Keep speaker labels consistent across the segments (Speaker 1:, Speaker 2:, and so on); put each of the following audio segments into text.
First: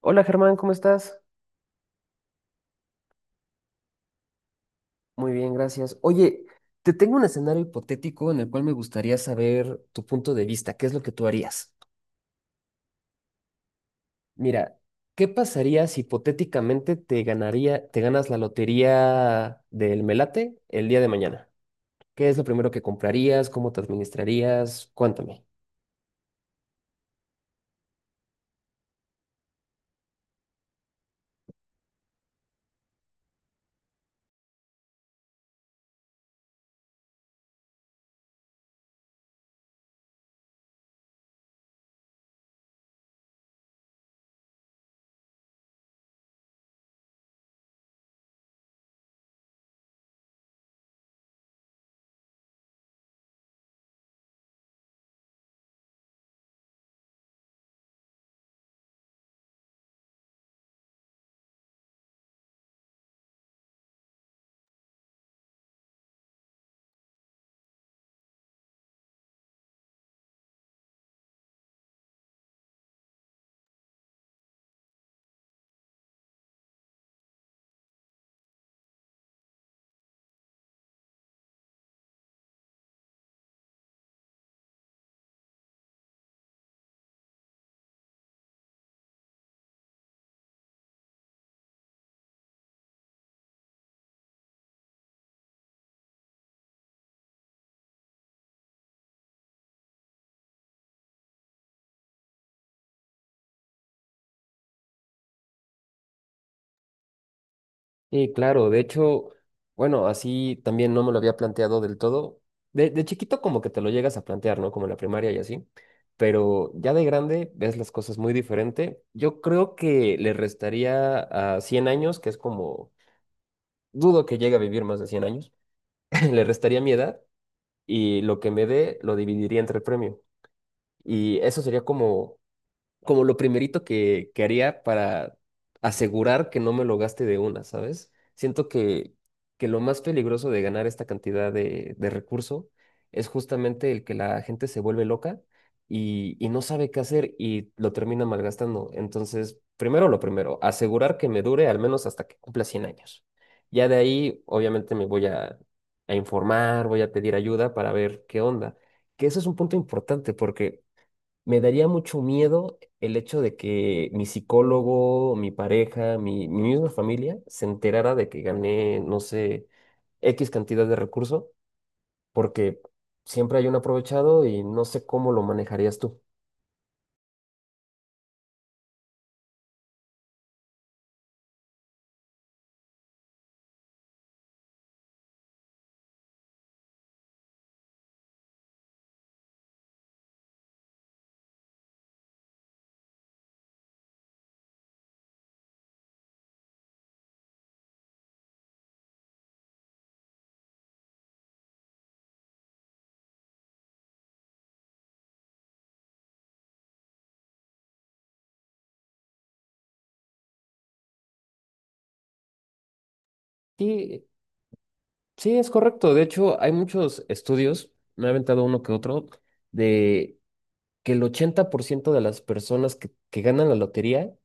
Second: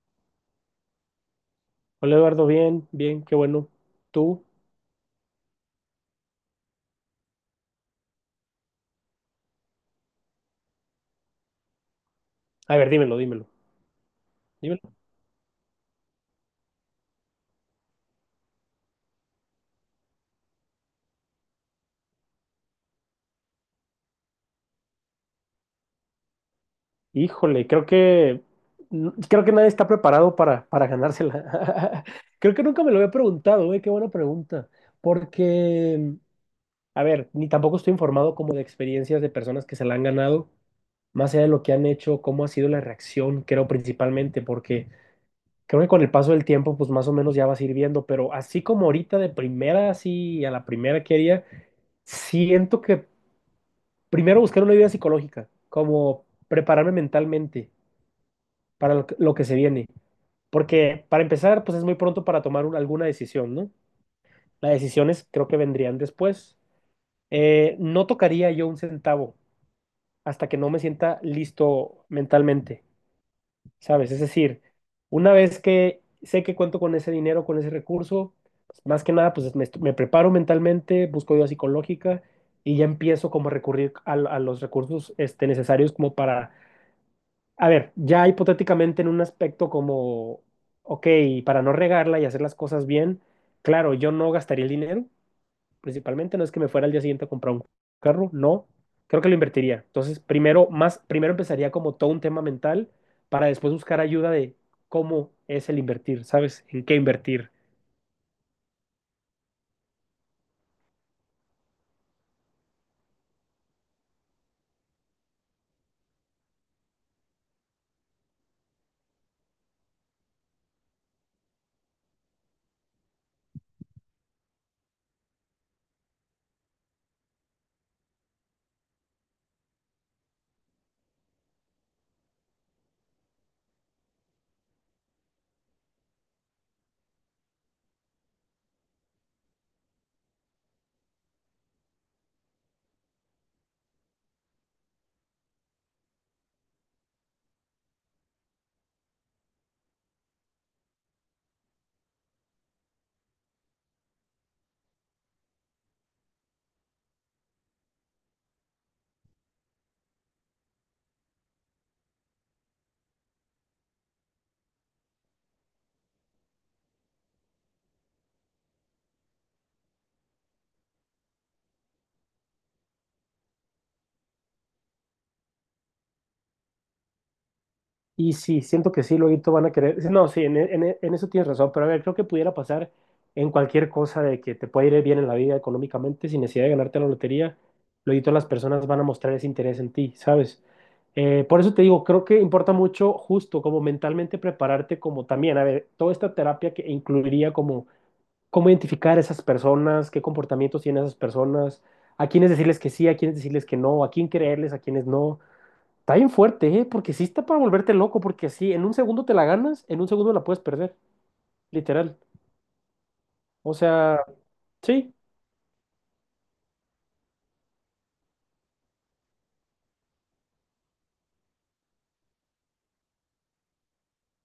Speaker 1: Hola Germán, ¿cómo estás?
Speaker 2: Hola Eduardo, bien, bien, qué bueno. ¿Tú?
Speaker 1: Muy bien, gracias. Oye, te tengo un escenario hipotético en el cual me gustaría saber tu punto de vista, qué es lo que tú harías.
Speaker 2: A ver, dímelo, dímelo,
Speaker 1: Mira,
Speaker 2: dímelo.
Speaker 1: ¿qué pasaría si hipotéticamente te ganas la lotería del Melate el día de mañana? ¿Qué es lo primero que comprarías? ¿Cómo te administrarías? Cuéntame.
Speaker 2: Híjole, creo que nadie está preparado para ganársela. Creo que nunca me lo había preguntado, ¿eh? Qué buena pregunta. Porque, a ver, ni tampoco estoy informado como de experiencias de personas que se la han ganado, más allá de lo que han hecho, cómo ha sido la reacción, creo principalmente, porque creo que con el paso del tiempo, pues más o menos ya vas a ir viendo, pero así como ahorita de primera, así a la primera que haría, siento que primero buscar una ayuda psicológica, como prepararme mentalmente para lo que se viene. Porque para empezar, pues es muy pronto para tomar alguna decisión, ¿no? Las decisiones creo que vendrían después. No tocaría yo un centavo hasta que no me sienta listo mentalmente, ¿sabes? Es decir, una vez que sé que cuento con ese dinero, con ese recurso, pues, más que nada, pues me preparo mentalmente, busco ayuda psicológica y ya empiezo como a recurrir a los recursos necesarios como para. A ver, ya hipotéticamente en un aspecto como, ok, para no regarla y hacer las cosas bien, claro, yo no gastaría el dinero, principalmente, no es que me fuera al día siguiente a comprar un carro, no, creo que lo invertiría. Entonces, primero, más, primero empezaría como todo un tema mental para después buscar ayuda de cómo es el invertir, ¿sabes? ¿En qué invertir?
Speaker 1: Sí, claro, de hecho, bueno, así también no me lo había planteado del todo. De chiquito como que te lo llegas a plantear, ¿no? Como en la primaria y así, pero ya de grande ves las cosas muy diferente. Yo creo que le restaría a 100 años, que es como, dudo que llegue a vivir más de 100 años, le restaría mi edad y lo que me dé lo dividiría entre el premio. Y eso sería como lo primerito que haría para asegurar que no me lo gaste de una, ¿sabes? Siento que lo más peligroso de ganar esta cantidad de recurso es justamente el que la gente se vuelve loca y no sabe qué hacer y lo termina malgastando. Entonces, primero lo primero, asegurar que me dure al menos hasta que cumpla 100 años. Ya de ahí, obviamente, a informar, voy a pedir ayuda para ver qué onda. Que eso es un punto importante porque me daría mucho miedo el hecho de que mi psicólogo, mi pareja, mi misma familia se enterara de que gané, no sé, X cantidad de recurso, porque siempre hay un aprovechado y no sé cómo lo manejarías tú.
Speaker 2: Y sí, siento que sí, luego van a querer. Sí, no, sí, en eso tienes razón, pero a ver, creo que pudiera pasar en cualquier cosa de que te puede ir bien en la vida económicamente sin necesidad de ganarte la lotería. Luego las personas van a mostrar ese interés en ti, ¿sabes? Por eso te digo, creo que importa mucho justo como mentalmente prepararte como también, a ver, toda esta terapia que incluiría como cómo identificar a esas personas, qué comportamientos tienen esas personas, a quiénes decirles que sí, a quiénes decirles que no, a quién creerles, a quiénes no. Está bien fuerte, ¿eh? Porque sí está para volverte loco, porque sí, en un segundo te la ganas, en un segundo la puedes perder, literal. O sea,
Speaker 1: Sí,
Speaker 2: sí,
Speaker 1: sí, es correcto. De hecho, hay muchos estudios, me he aventado uno que otro, de que el 80% de las personas que ganan la lotería,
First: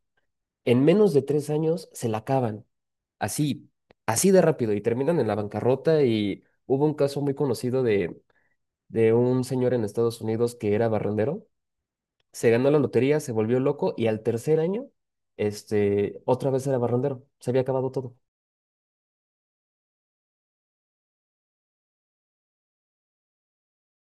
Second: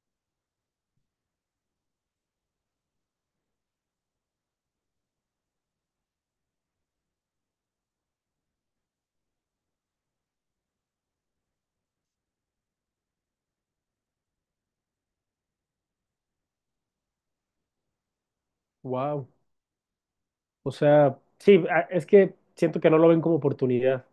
Speaker 1: en menos de 3 años se la acaban. Así, así de rápido y terminan en la bancarrota, y hubo un caso muy conocido de un señor en Estados Unidos que era barrendero, se ganó la lotería, se volvió loco y al tercer año, este, otra vez era barrendero, se había acabado todo.
Speaker 2: wow. O sea, sí, es que siento que no lo ven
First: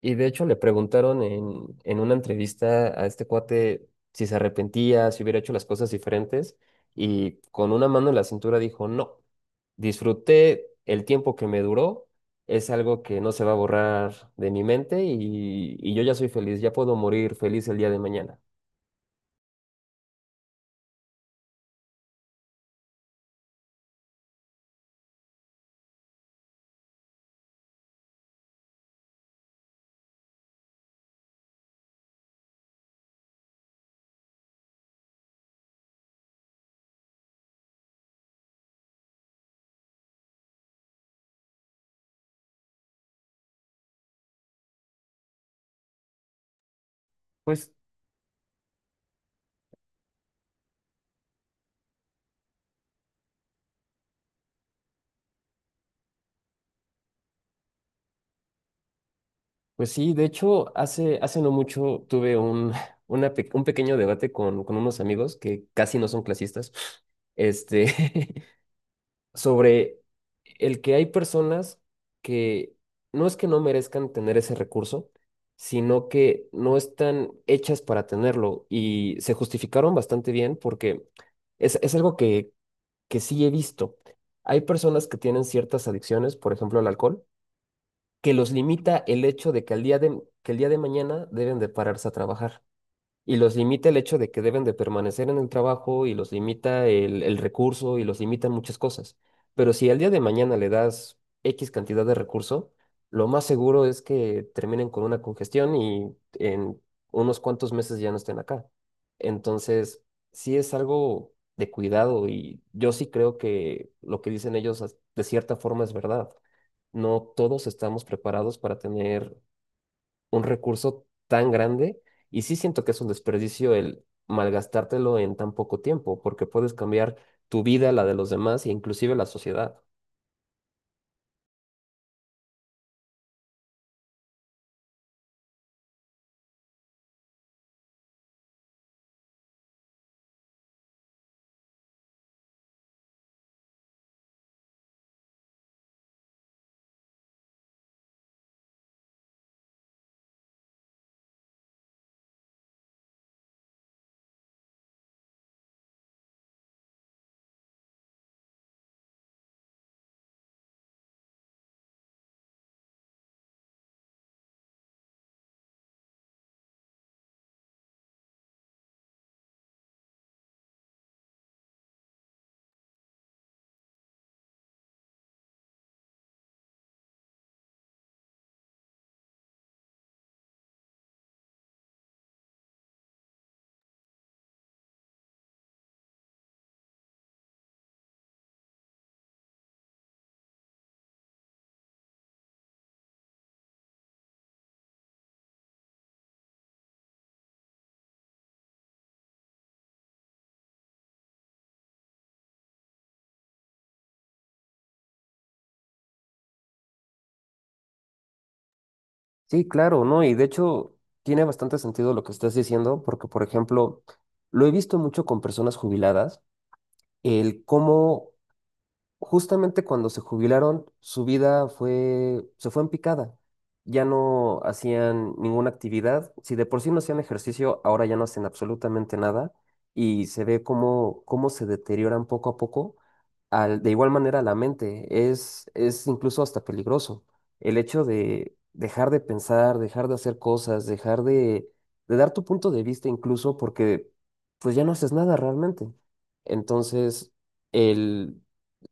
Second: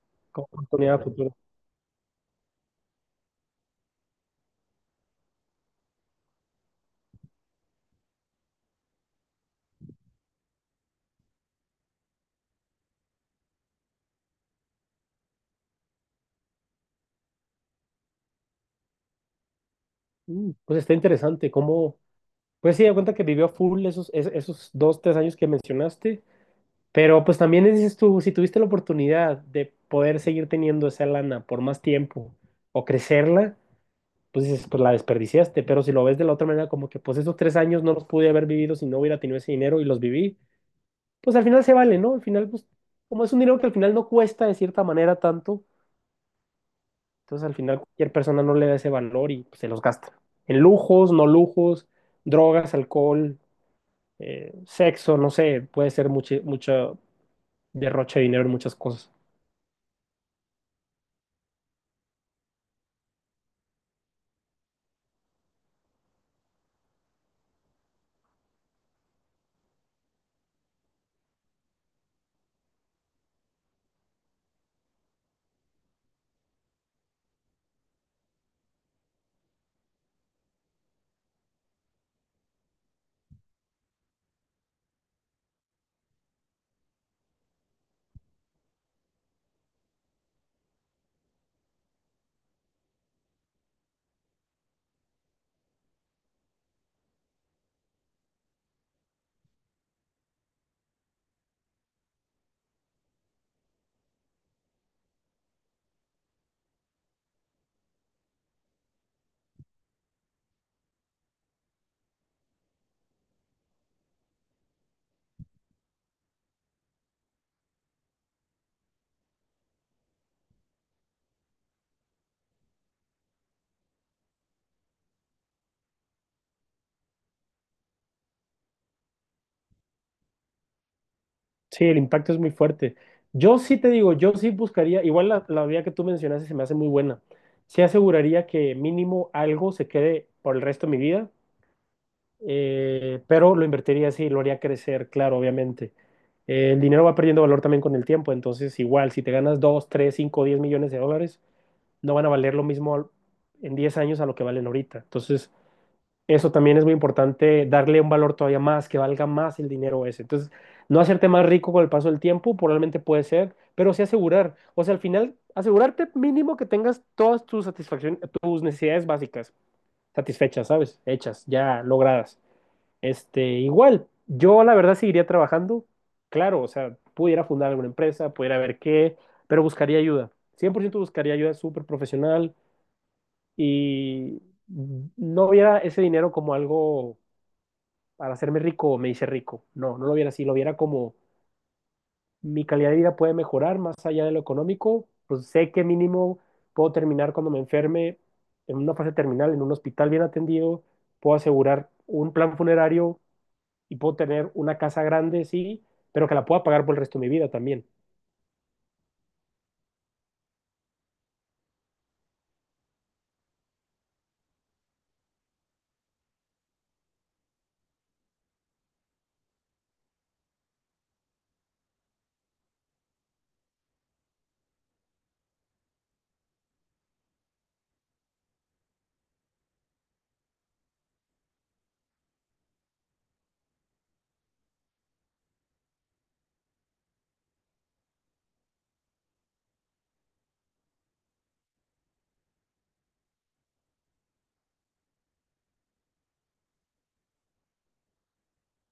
Speaker 1: Y de hecho
Speaker 2: como
Speaker 1: le
Speaker 2: oportunidad a
Speaker 1: preguntaron
Speaker 2: futuro.
Speaker 1: en una entrevista a este cuate si se arrepentía, si hubiera hecho las cosas diferentes, y con una mano en la cintura dijo, no, disfruté el tiempo que me duró, es algo que no se va a borrar de mi mente y yo ya soy feliz, ya puedo morir feliz el día de mañana.
Speaker 2: Pues está interesante, cómo pues sí, da cuenta que vivió a full esos, esos 2, 3 años que mencionaste, pero pues también dices tú, si tuviste la oportunidad de poder seguir teniendo esa lana por más tiempo o crecerla pues dices, pues la desperdiciaste, pero si lo ves de la otra manera, como que pues esos 3 años no los pude haber vivido si no hubiera tenido ese dinero y los viví, pues al final se vale, ¿no? Al final, pues como es un dinero que al final no cuesta de cierta manera tanto, entonces al
Speaker 1: Pues,
Speaker 2: final cualquier persona no le da ese valor y pues, se los gasta. En lujos, no lujos, drogas, alcohol, sexo, no sé, puede ser mucho, mucho derroche de dinero en muchas cosas.
Speaker 1: pues sí, de hecho, hace no mucho tuve un, un pequeño debate con unos amigos que casi no son clasistas. Este, sobre el que hay personas que no es que no merezcan tener ese recurso, sino que no están hechas para tenerlo, y se justificaron bastante bien porque es algo que sí he visto. Hay personas que tienen ciertas adicciones, por ejemplo, al alcohol, que los limita el hecho de que que el día de mañana deben de pararse a trabajar, y los limita el hecho de que deben de permanecer en el trabajo, y los limita el recurso y los limitan muchas cosas. Pero si al día de mañana le das X cantidad de recurso, lo más seguro es que terminen con una congestión y en unos cuantos meses ya no estén acá. Entonces, sí es algo de cuidado y yo sí creo que lo que dicen ellos de cierta forma es verdad. No todos estamos preparados para tener un recurso tan grande, y sí siento que es un desperdicio el malgastártelo en tan poco tiempo, porque puedes cambiar tu vida, la de los demás e inclusive la sociedad.
Speaker 2: Sí, el impacto es muy fuerte. Yo sí te digo, yo sí buscaría, igual la vía que tú mencionaste se me hace muy buena. Sí aseguraría que mínimo algo se quede por el resto de mi vida, pero lo invertiría así, lo haría crecer, claro, obviamente. El dinero va perdiendo valor también con el tiempo, entonces igual, si te ganas 2, 3, 5, 10 millones de dólares, no van a valer lo mismo en 10 años a lo que valen ahorita. Entonces, eso también es muy importante, darle un valor todavía más, que valga más el dinero ese. Entonces, no hacerte más rico con el paso del tiempo, probablemente puede ser, pero sí asegurar. O sea, al final, asegurarte mínimo que tengas todas tus satisfacciones, tus necesidades básicas satisfechas, ¿sabes? Hechas, ya logradas. Igual, yo la verdad seguiría trabajando, claro, o sea, pudiera fundar alguna empresa, pudiera ver qué, pero buscaría ayuda. 100% buscaría ayuda súper profesional y no viera ese dinero como algo para hacerme rico me hice rico. No, no lo viera así, lo viera como mi calidad de vida puede mejorar más allá de lo económico, pues sé que mínimo puedo terminar cuando me enferme en una fase terminal, en un hospital bien atendido, puedo asegurar un plan funerario y puedo tener una casa grande, sí, pero que la pueda pagar por el resto de mi vida también.
Speaker 1: Sí, claro, ¿no? Y de hecho tiene bastante sentido lo que estás diciendo, porque, por ejemplo, lo he visto mucho con personas jubiladas, el cómo justamente cuando se jubilaron, su vida fue, se fue en picada. Ya no hacían ninguna actividad. Si de por sí no hacían ejercicio, ahora ya no hacen absolutamente nada. Y se ve cómo, cómo se deterioran poco a poco. De igual manera, la mente es incluso hasta peligroso. El hecho de dejar de pensar, dejar de hacer cosas, dejar de dar tu punto de vista incluso, porque pues ya no haces nada realmente. Entonces, el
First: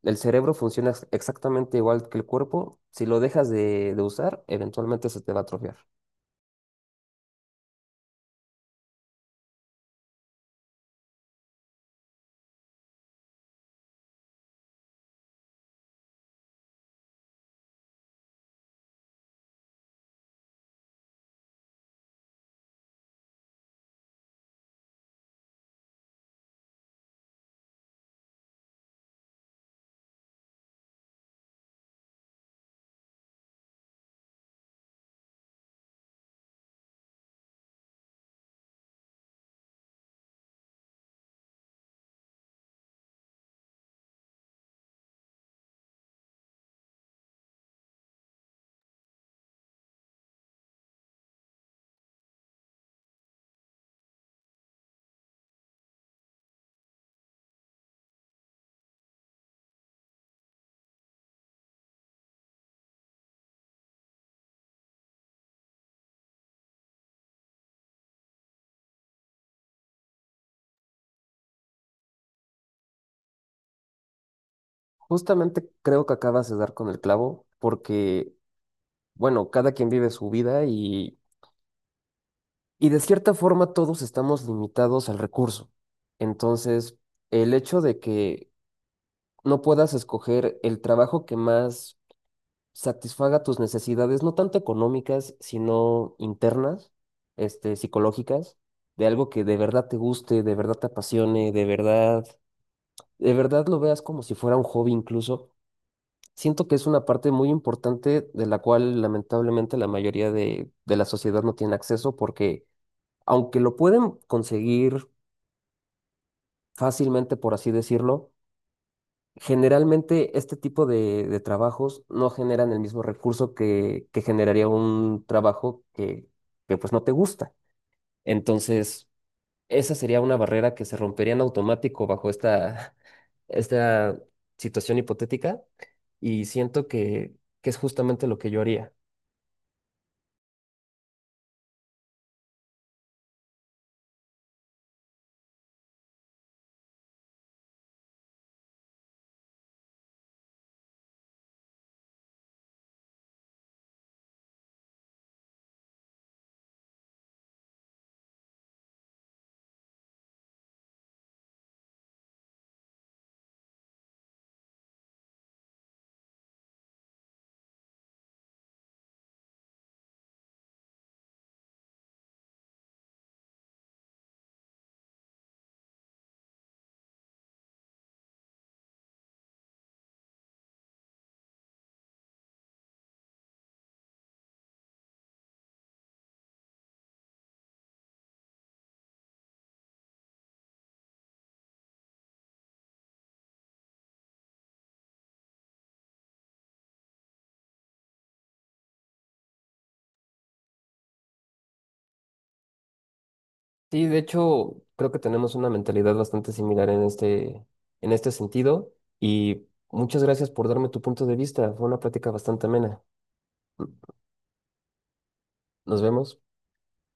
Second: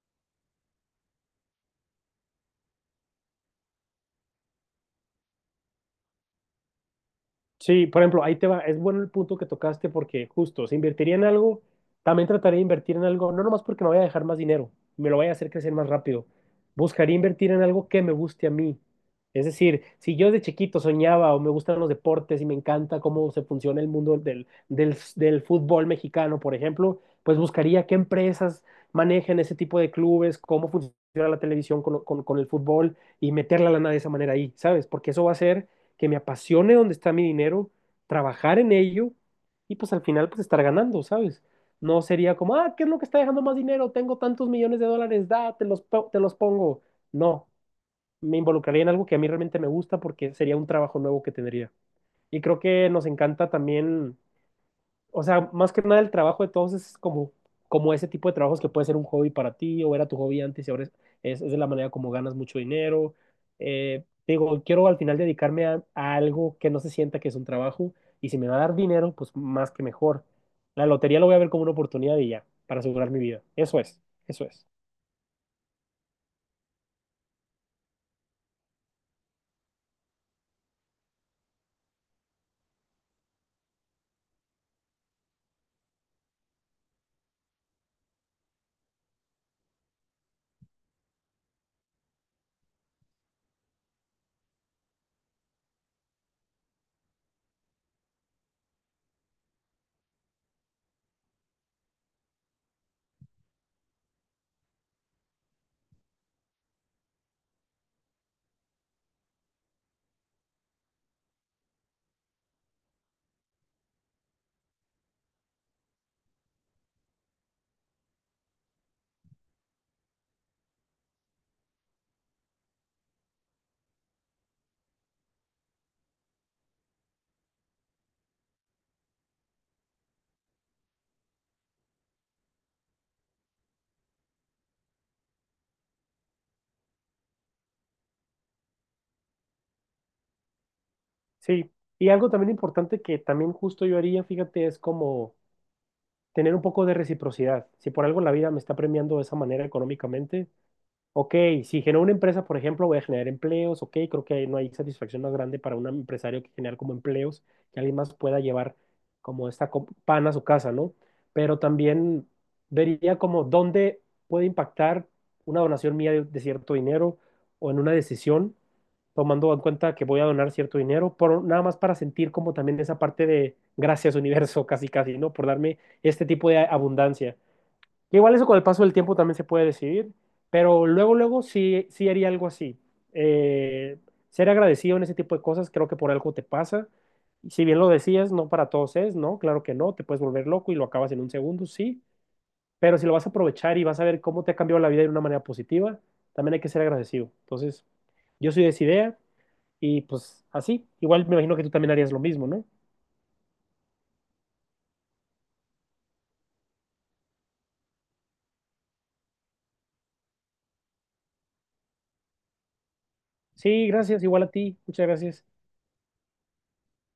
Speaker 1: cerebro funciona exactamente igual que el cuerpo. Si lo dejas de usar, eventualmente se te va a atrofiar.
Speaker 2: Sí, por ejemplo, ahí te va, es bueno el punto que tocaste porque justo, si invertiría en algo, también trataría de invertir en algo, no nomás porque me vaya a dejar más dinero, me lo vaya a hacer crecer más rápido. Buscaría invertir en algo que me guste a mí. Es decir, si yo de chiquito soñaba o me gustan los deportes y me encanta cómo se funciona el mundo del, fútbol mexicano, por ejemplo, pues buscaría qué empresas manejan ese tipo de clubes, cómo funciona la televisión con, con el fútbol y meter la lana de esa manera ahí, ¿sabes? Porque eso va a ser que me apasione donde está mi dinero, trabajar en ello y pues al final pues estar ganando, ¿sabes? No sería como, ah, ¿qué es lo que está dejando más dinero? Tengo tantos millones de dólares, da, te los pongo. No, me involucraría en algo que a mí realmente me gusta porque sería un trabajo nuevo que tendría. Y creo que nos encanta también o sea, más que nada el trabajo de todos es como, como ese tipo de trabajos que puede ser un hobby para ti o era tu hobby antes y ahora es, es de la manera como ganas mucho dinero. Digo, quiero al final dedicarme a algo que no se sienta que es un trabajo y si me va a dar dinero, pues más que mejor. La lotería lo voy a ver como una oportunidad y ya, para asegurar mi vida. Eso es, eso es.
Speaker 1: Justamente creo que acabas de dar con el clavo porque, bueno, cada quien vive su vida, y de cierta forma todos estamos limitados al recurso. Entonces, el hecho de que no puedas escoger el trabajo que más satisfaga tus necesidades, no tanto económicas, sino internas, este, psicológicas, de algo que de verdad te guste, de verdad te apasione, de verdad lo veas como si fuera un hobby incluso. Siento que es una parte muy importante de la cual lamentablemente la mayoría de la sociedad no tiene acceso porque aunque lo pueden conseguir fácilmente, por así decirlo, generalmente este tipo de trabajos no generan el mismo recurso que generaría un trabajo que pues no te gusta. Entonces, esa sería una barrera que se rompería en automático bajo esta, esta situación hipotética, y siento que es justamente lo que yo haría.
Speaker 2: Sí. Y algo también importante que también justo yo haría, fíjate, es como tener un poco de reciprocidad. Si por algo la vida me está premiando de esa manera económicamente, ok, si genero una empresa, por ejemplo, voy a generar empleos, ok, creo que no hay satisfacción más grande para un empresario que generar como empleos, que alguien más pueda llevar como esta pan a su casa, ¿no? Pero también vería como dónde puede impactar una donación mía de cierto dinero o en una decisión, tomando en cuenta que voy a donar cierto dinero, por, nada más para sentir como también esa parte de gracias universo, casi casi, ¿no? Por darme este tipo de abundancia. Que igual eso con el paso del tiempo también se puede decidir, pero luego, luego sí, sí haría algo así. Eh, Ser agradecido en ese tipo de cosas, creo que por algo te pasa. Y si bien lo decías, no para todos es, ¿no? Claro que no, te puedes volver loco y lo acabas en un segundo, sí, pero si lo vas a aprovechar y vas a ver cómo te ha cambiado la vida de una manera positiva, también hay que ser agradecido. Entonces, yo soy de esa idea y pues así, igual me imagino que tú también harías lo mismo, ¿no?
Speaker 1: Sí, de hecho, creo que tenemos una mentalidad bastante similar en este sentido, y muchas gracias por darme tu punto de vista. Fue una plática bastante amena.
Speaker 2: Sí, gracias, igual a ti, muchas gracias.
Speaker 1: Nos vemos.